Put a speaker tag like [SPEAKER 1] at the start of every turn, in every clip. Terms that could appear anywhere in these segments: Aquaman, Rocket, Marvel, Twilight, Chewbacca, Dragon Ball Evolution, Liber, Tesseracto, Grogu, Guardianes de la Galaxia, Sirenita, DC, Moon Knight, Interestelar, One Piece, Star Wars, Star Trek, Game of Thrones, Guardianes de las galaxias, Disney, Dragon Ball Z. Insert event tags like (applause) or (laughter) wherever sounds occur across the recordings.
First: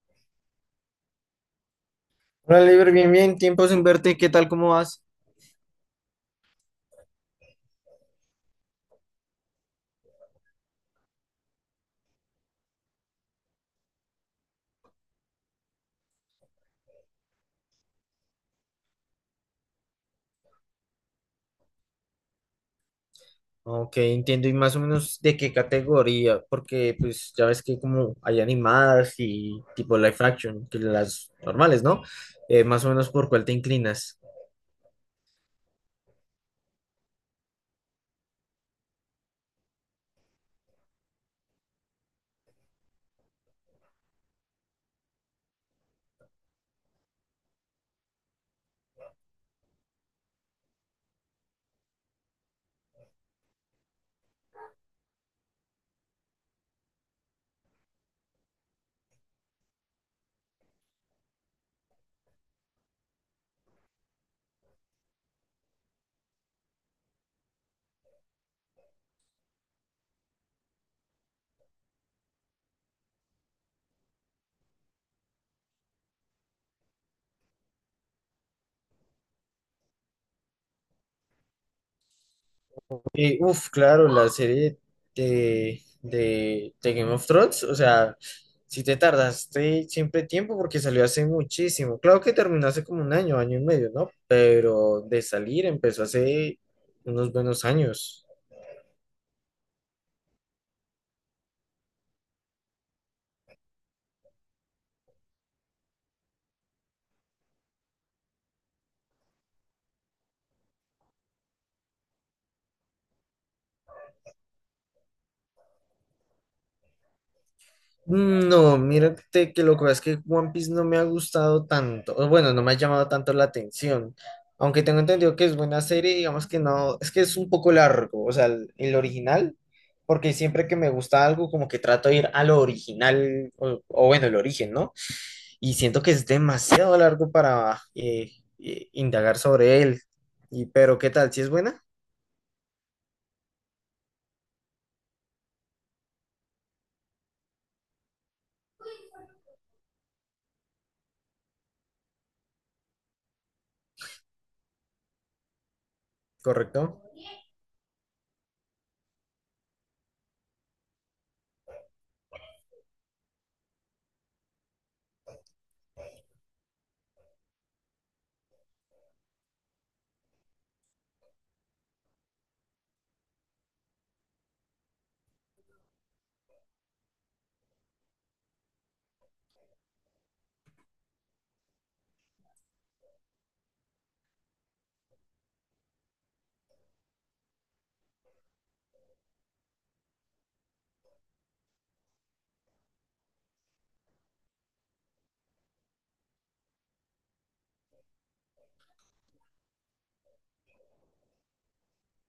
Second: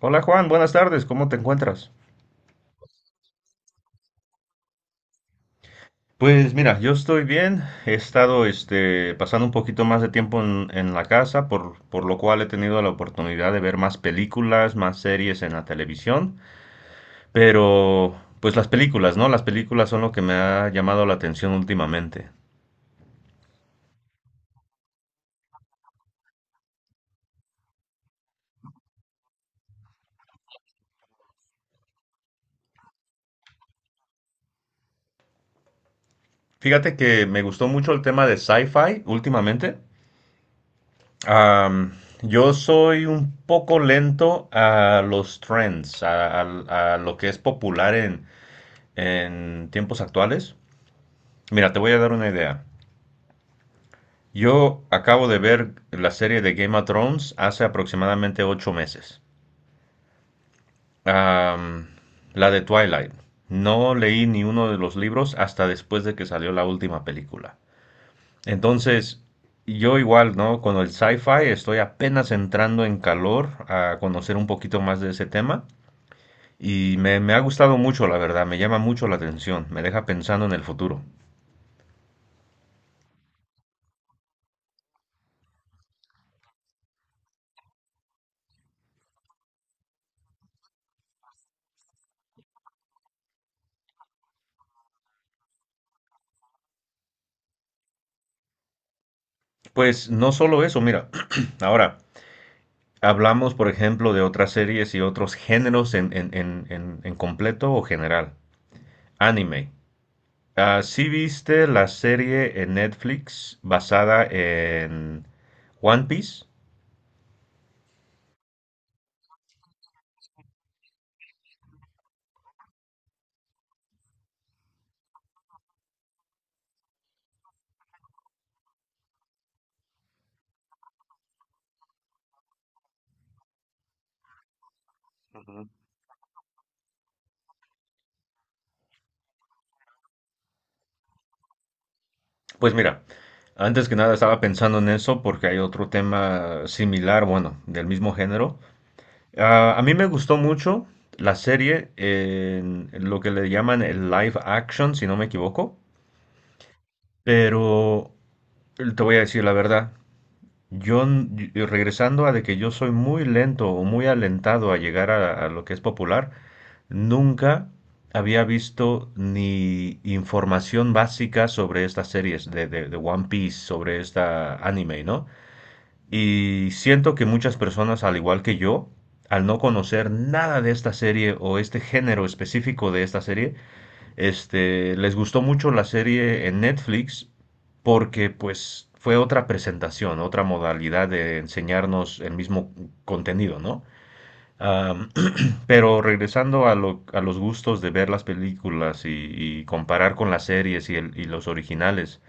[SPEAKER 1] Hola Juan, buenas tardes, ¿cómo te encuentras?
[SPEAKER 2] Hola, Liber, bien, bien, tiempo sin verte, ¿qué tal, cómo vas?
[SPEAKER 1] Pues mira, yo estoy bien, he estado pasando un poquito más de tiempo en la casa, por lo cual he tenido la oportunidad de ver más películas, más series en la televisión, pero pues las películas, ¿no? Las películas son lo que me ha llamado la atención últimamente.
[SPEAKER 2] Ok, entiendo, y más o menos de qué categoría, porque pues ya ves que como hay animadas y tipo live action, que las normales, ¿no? Más o menos por cuál te inclinas.
[SPEAKER 1] Fíjate que me gustó mucho el tema de sci-fi últimamente. Am, yo soy un poco lento a los trends, a lo que es popular en tiempos actuales. Mira, te voy a dar una idea. Yo acabo de ver la serie de Game of Thrones hace aproximadamente ocho meses. Am, la de Twilight. No leí ni uno de los libros hasta después de que salió la última película. Entonces, yo igual, ¿no? Con el sci-fi estoy apenas entrando en calor a conocer un poquito más de ese tema y me ha gustado mucho, la verdad, me llama mucho la atención, me deja pensando en el futuro.
[SPEAKER 2] Claro, la serie de Game of Thrones, o sea, si te tardaste siempre tiempo porque salió hace muchísimo. Claro que terminó hace como un año, año y medio, ¿no? Pero de salir empezó hace unos buenos años.
[SPEAKER 1] Pues no solo eso, mira, (clears throat) ahora hablamos, por ejemplo, de otras series y otros géneros en completo o general. Anime. Ah, ¿sí viste la serie en Netflix basada en One Piece?
[SPEAKER 2] No, mírate que lo que pasa es que One Piece no me ha gustado tanto, o bueno, no me ha llamado tanto la atención, aunque tengo entendido que es buena serie, digamos que no, es que es un poco largo, o sea, el original, porque siempre que me gusta algo como que trato de ir a lo original, o bueno, el origen, ¿no? Y siento que es demasiado largo para indagar sobre él, y pero ¿qué tal? ¿Si es buena?
[SPEAKER 1] Pues mira, antes que nada estaba pensando en eso porque hay otro tema similar, bueno, del mismo género. Ah, a mí me gustó mucho la serie en lo que le llaman el live action, si no me equivoco.
[SPEAKER 2] ¿Correcto?
[SPEAKER 1] Pero te voy a decir la verdad. Yo, n- Regresando a de que yo soy muy lento o muy alentado a llegar a lo que es popular, nunca había visto ni información básica sobre estas series de One Piece, sobre esta anime, ¿no? Y siento que muchas personas, al igual que yo, al no conocer nada de esta serie o este género específico de esta serie, les gustó mucho la serie en Netflix porque pues fue otra presentación, otra modalidad de enseñarnos el mismo contenido, ¿no? Am, (clears throat) pero regresando a los gustos de ver las películas y comparar con las series y los originales,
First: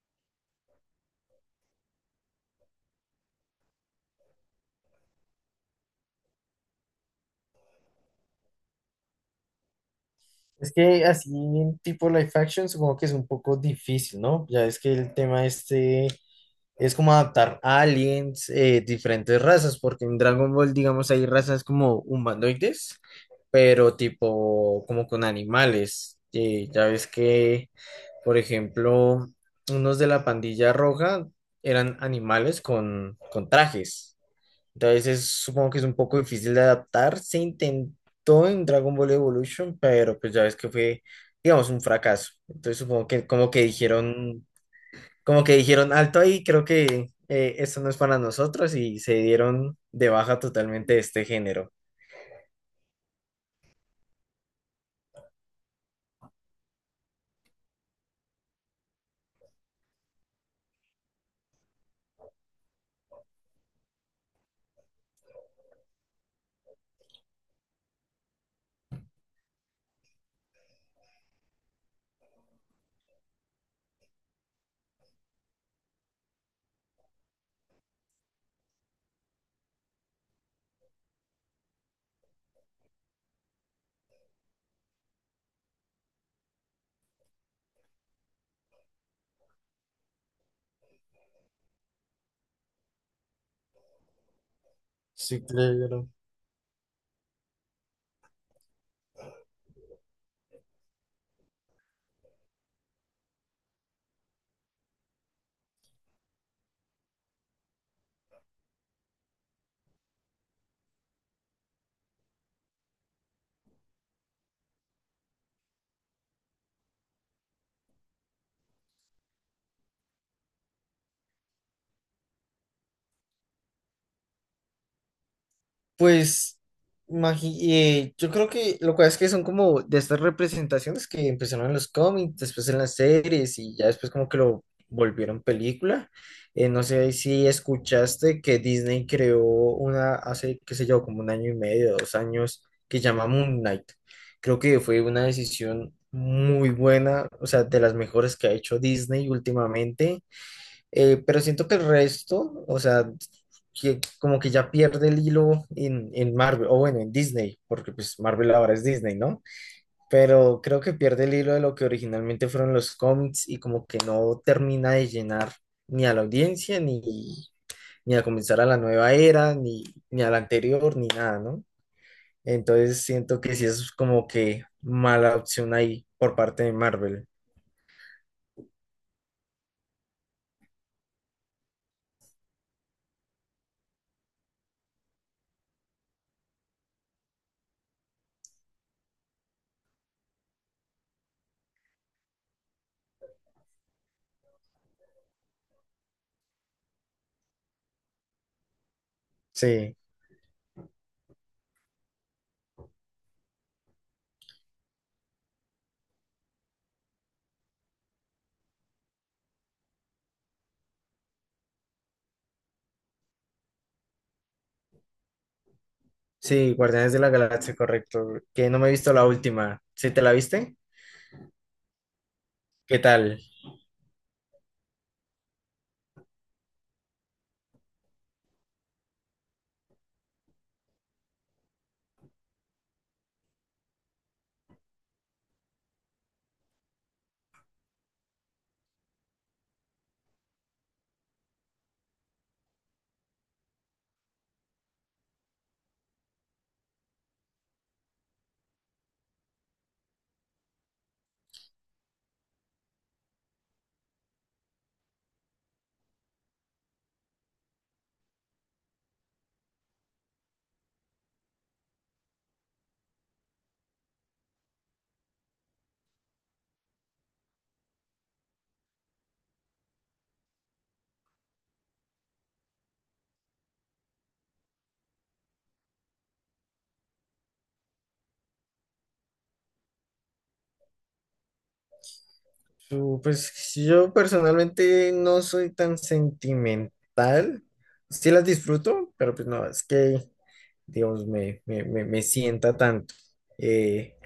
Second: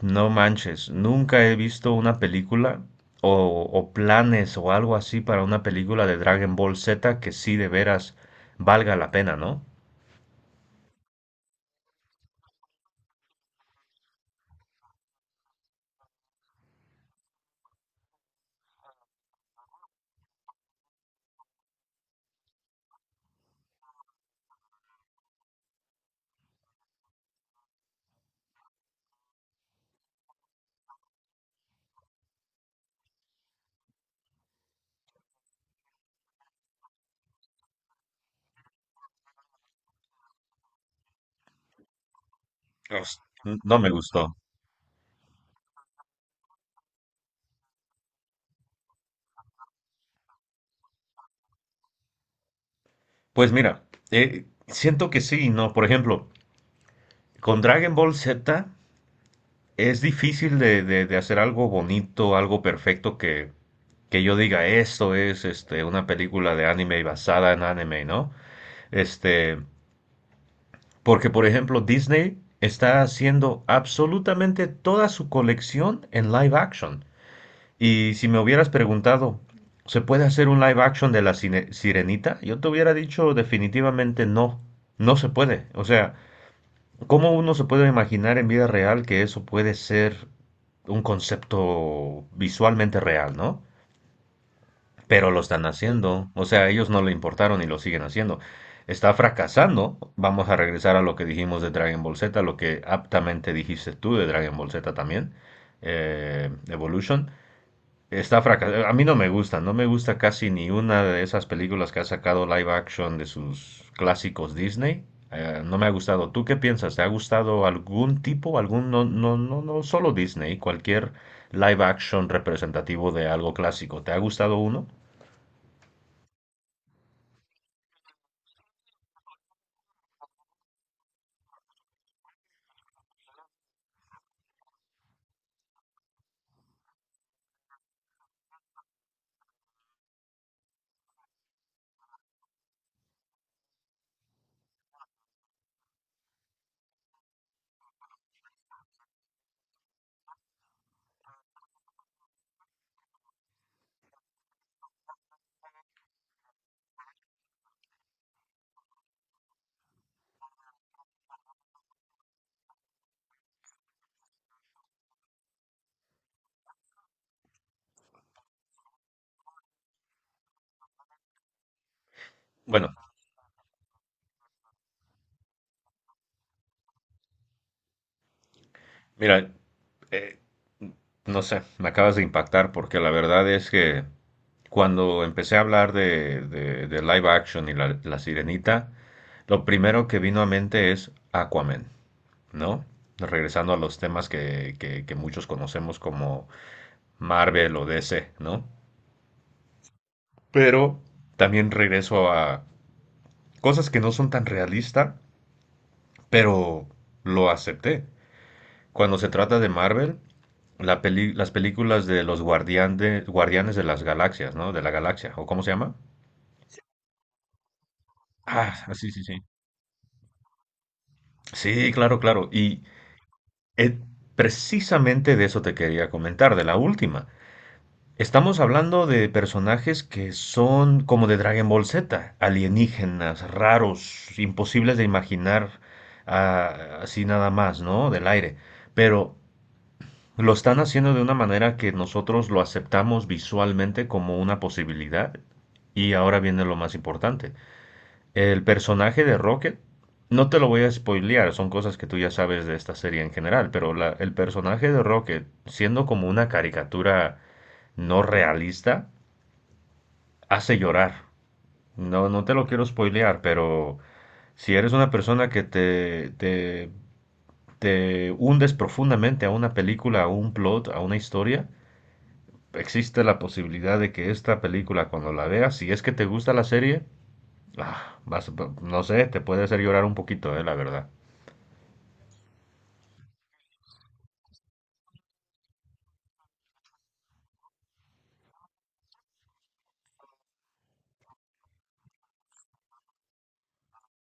[SPEAKER 1] no manches, nunca he visto una película o planes o algo así para una película de Dragon Ball Z que sí de veras valga la pena, ¿no?
[SPEAKER 2] Es que así en tipo live action supongo que es un poco difícil, ¿no? Ya es que el tema este es como adaptar aliens, diferentes razas, porque en Dragon Ball, digamos, hay razas como humanoides, pero tipo como con animales. Ya ves que, por ejemplo, unos de la pandilla roja eran animales con trajes. Entonces supongo que es un poco difícil de adaptar. Se intentó en Dragon Ball Evolution, pero pues ya ves que fue, digamos, un fracaso. Entonces supongo
[SPEAKER 1] Os-
[SPEAKER 2] que
[SPEAKER 1] No me gustó.
[SPEAKER 2] como que dijeron alto ahí, creo que esto no es para nosotros y se dieron de baja totalmente de este género.
[SPEAKER 1] Pues mira, siento que sí, ¿no? Por ejemplo, con Dragon Ball Z es difícil de hacer algo bonito, algo perfecto que yo diga, esto es una película de anime basada en anime, ¿no? Este, Porque, por ejemplo, Disney está haciendo absolutamente toda su colección en live action. Y si me hubieras preguntado, ¿se puede hacer un live action de la Sirenita? Yo te hubiera dicho definitivamente no, no se puede. O sea, ¿cómo uno se puede imaginar en vida real que eso puede ser un concepto visualmente real, ¿no? Pero lo
[SPEAKER 2] Sí,
[SPEAKER 1] están
[SPEAKER 2] claro.
[SPEAKER 1] haciendo, o sea, a ellos no le importaron y lo siguen haciendo. Está fracasando. Vamos a regresar a lo que dijimos de Dragon Ball Z, lo que aptamente dijiste tú de Dragon Ball Z también, Evolution. Está fracasado. A mí no me gusta, no me gusta casi ni una de esas películas que ha sacado live action de sus clásicos Disney. No me ha gustado. ¿Tú qué piensas? ¿Te ha gustado algún tipo, algún, no, no, no, no solo Disney, cualquier live action representativo de algo clásico? ¿Te ha gustado uno?
[SPEAKER 2] Pues yo creo que lo cual es que son como de estas representaciones que empezaron en los cómics, después en las series y ya después como que lo volvieron película. No sé si escuchaste que Disney creó una hace, qué sé yo, como un año y medio, dos años, que llama Moon Knight. Creo que fue una decisión muy buena, o sea, de las mejores que ha hecho Disney últimamente, pero siento que el resto, o sea, que como que ya pierde el hilo en Marvel, o bueno, en Disney, porque pues Marvel ahora es Disney, ¿no? Pero creo que pierde el hilo de lo que originalmente fueron los cómics y como que no termina de llenar ni a la audiencia, ni, ni a comenzar a la nueva era, ni, ni a la anterior, ni nada, ¿no?
[SPEAKER 1] Bueno,
[SPEAKER 2] Entonces siento que sí es como que mala opción ahí por parte de Marvel.
[SPEAKER 1] mira, eh, no sé, me acabas de impactar porque la verdad es que cuando empecé a hablar de live action y la sirenita, lo primero que vino a mente es Aquaman. ¿No? Regresando a los temas que muchos conocemos como Marvel o DC, ¿no?
[SPEAKER 2] Sí.
[SPEAKER 1] Pero también regreso a cosas que no son tan realistas, pero lo acepté. Cuando se trata de Marvel, la las películas de los guardianes de las galaxias, ¿no? De la galaxia, ¿o cómo se llama?
[SPEAKER 2] Sí, Guardianes de la Galaxia, correcto. Que
[SPEAKER 1] Ah,
[SPEAKER 2] no me he
[SPEAKER 1] sí,
[SPEAKER 2] visto
[SPEAKER 1] sí,
[SPEAKER 2] la
[SPEAKER 1] sí.
[SPEAKER 2] última. ¿Sí te la viste?
[SPEAKER 1] Sí, claro, claro. Y
[SPEAKER 2] ¿Qué tal?
[SPEAKER 1] eh, precisamente de eso te quería comentar, de la última. Estamos hablando de personajes que son como de Dragon Ball Z, alienígenas, raros, imposibles de imaginar así nada más, ¿no? Del aire. Pero lo están haciendo de una manera que nosotros lo aceptamos visualmente como una posibilidad. Y ahora viene lo más importante. El personaje de Rocket, no te lo voy a spoilear, son cosas que tú ya sabes de esta serie en general, pero el personaje de Rocket, siendo como una caricatura no realista, hace llorar. No, no te lo quiero spoilear, pero si eres una persona que te hundes profundamente a una película, a un plot, a una historia, existe la posibilidad de que esta película, cuando la veas, si es que te gusta la serie, ah, vas- no sé, te puede hacer llorar un poquito, la verdad.
[SPEAKER 2] Su- Pues yo personalmente no soy tan sentimental. Sí las disfruto, pero pues no, es que, digamos, me sienta tanto. Eh,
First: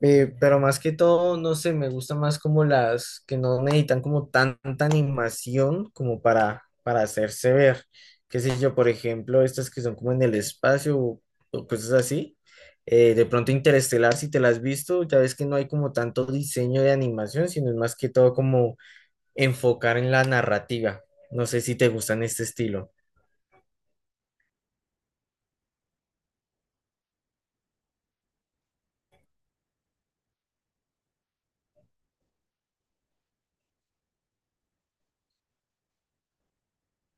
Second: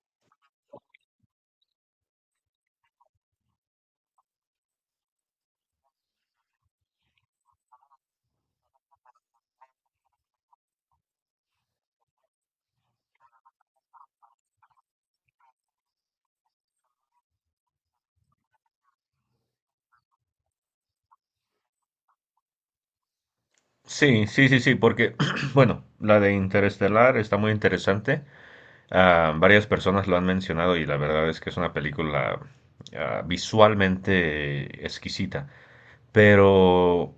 [SPEAKER 2] Pero más que todo, no sé, me gusta más como las que no necesitan como tanta animación como para hacerse ver. Qué sé yo, por ejemplo, estas que son como en el espacio o cosas así. De pronto Interestelar, si te las has visto, ya ves que no hay como tanto diseño de animación, sino es más que todo como enfocar en la narrativa. No sé si te gustan este estilo.
[SPEAKER 1] Sí, sí, sí, sí, porque, (clears throat) bueno, la de Interestelar está muy interesante. Ah, varias personas lo han mencionado y la verdad es que es una película visualmente exquisita, pero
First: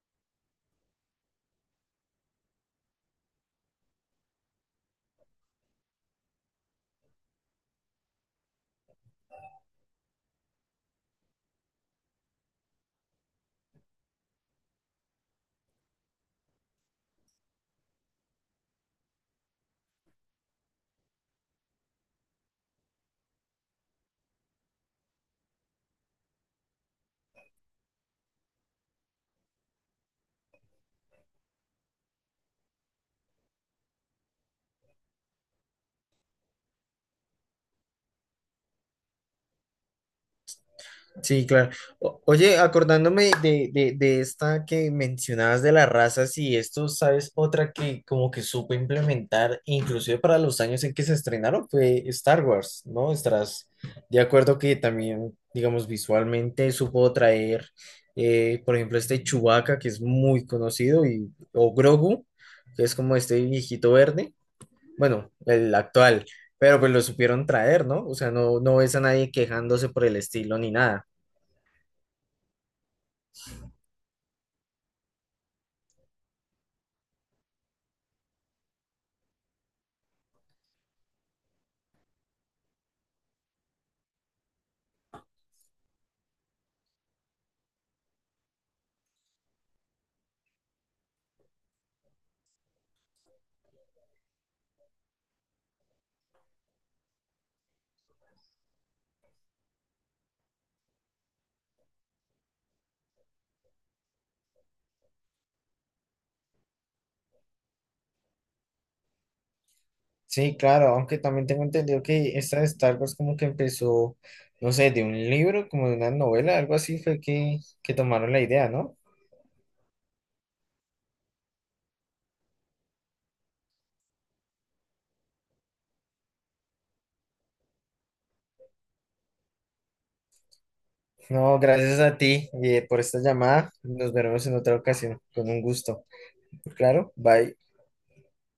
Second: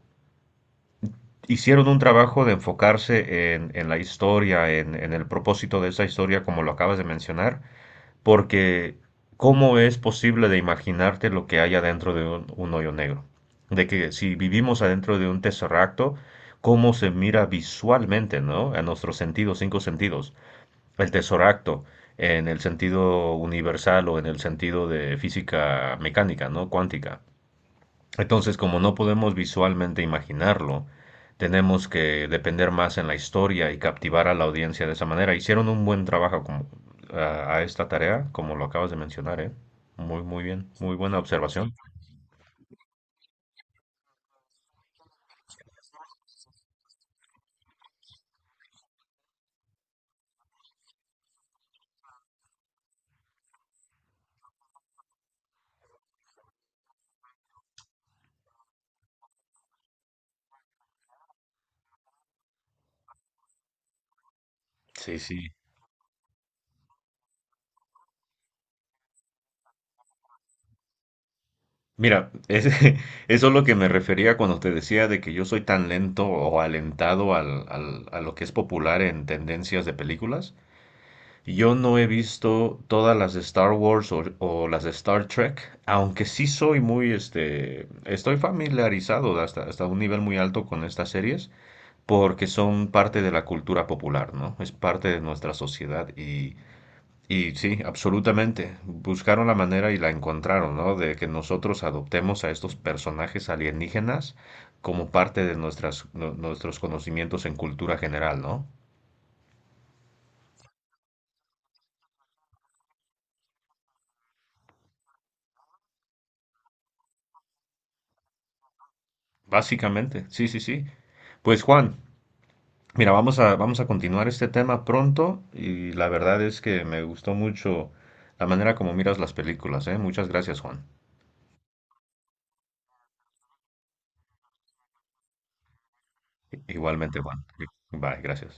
[SPEAKER 1] hicieron un trabajo de enfocarse en la historia, en el propósito de esa historia, como lo acabas de mencionar, porque ¿cómo es posible de imaginarte lo que hay adentro de un hoyo negro? De que si vivimos adentro de un tesseracto, ¿cómo se mira visualmente, ¿no? A nuestros sentidos, cinco sentidos. El tesoracto, en el sentido universal o en el sentido de física mecánica, ¿no? Cuántica. Entonces, como no podemos visualmente imaginarlo, tenemos que depender más en la historia y captivar a la audiencia de esa manera. Hicieron un buen trabajo a esta tarea, como lo acabas de mencionar, ¿eh? Muy, muy bien, muy buena
[SPEAKER 2] Sí, claro.
[SPEAKER 1] observación.
[SPEAKER 2] O- oye, acordándome de esta que mencionabas de las razas y esto, ¿sabes? Otra que como que supo implementar, inclusive para los años en que se estrenaron, fue Star Wars, ¿no? Estás de acuerdo que también, digamos, visualmente supo traer, por ejemplo, este Chewbacca, que es muy conocido, y, o Grogu, que es como este viejito verde,
[SPEAKER 1] Sí,
[SPEAKER 2] bueno,
[SPEAKER 1] sí.
[SPEAKER 2] el actual. Pero pues lo supieron traer, ¿no? O sea, no, no ves a nadie quejándose por el estilo ni nada.
[SPEAKER 1] Mira, es, (laughs) eso es lo que me refería cuando te decía de que yo soy tan lento o alentado a lo que es popular en tendencias de películas. Yo no he visto todas las de Star Wars o las de Star Trek, aunque sí soy muy, estoy familiarizado hasta un nivel muy alto con estas series, porque son parte de la cultura popular, ¿no? Es parte de nuestra sociedad y sí, absolutamente. Buscaron la manera y la encontraron, ¿no? De que nosotros adoptemos a estos personajes alienígenas como parte de nuestros conocimientos en cultura general, ¿no?
[SPEAKER 2] Sí, claro, aunque también tengo entendido que esta de Star Wars como que empezó, no sé, de un libro, como de una novela, algo así fue que tomaron la idea, ¿no?
[SPEAKER 1] Básicamente, sí, sí, sí. Pues Juan, mira, vamos a continuar este tema pronto y la verdad es que me gustó mucho la manera como miras las películas, ¿eh? Muchas gracias, Juan.
[SPEAKER 2] No, gracias a ti por esta llamada. Nos veremos en otra ocasión, con un gusto. Claro,
[SPEAKER 1] Igualmente, Juan.
[SPEAKER 2] bye.
[SPEAKER 1] Bye, gracias.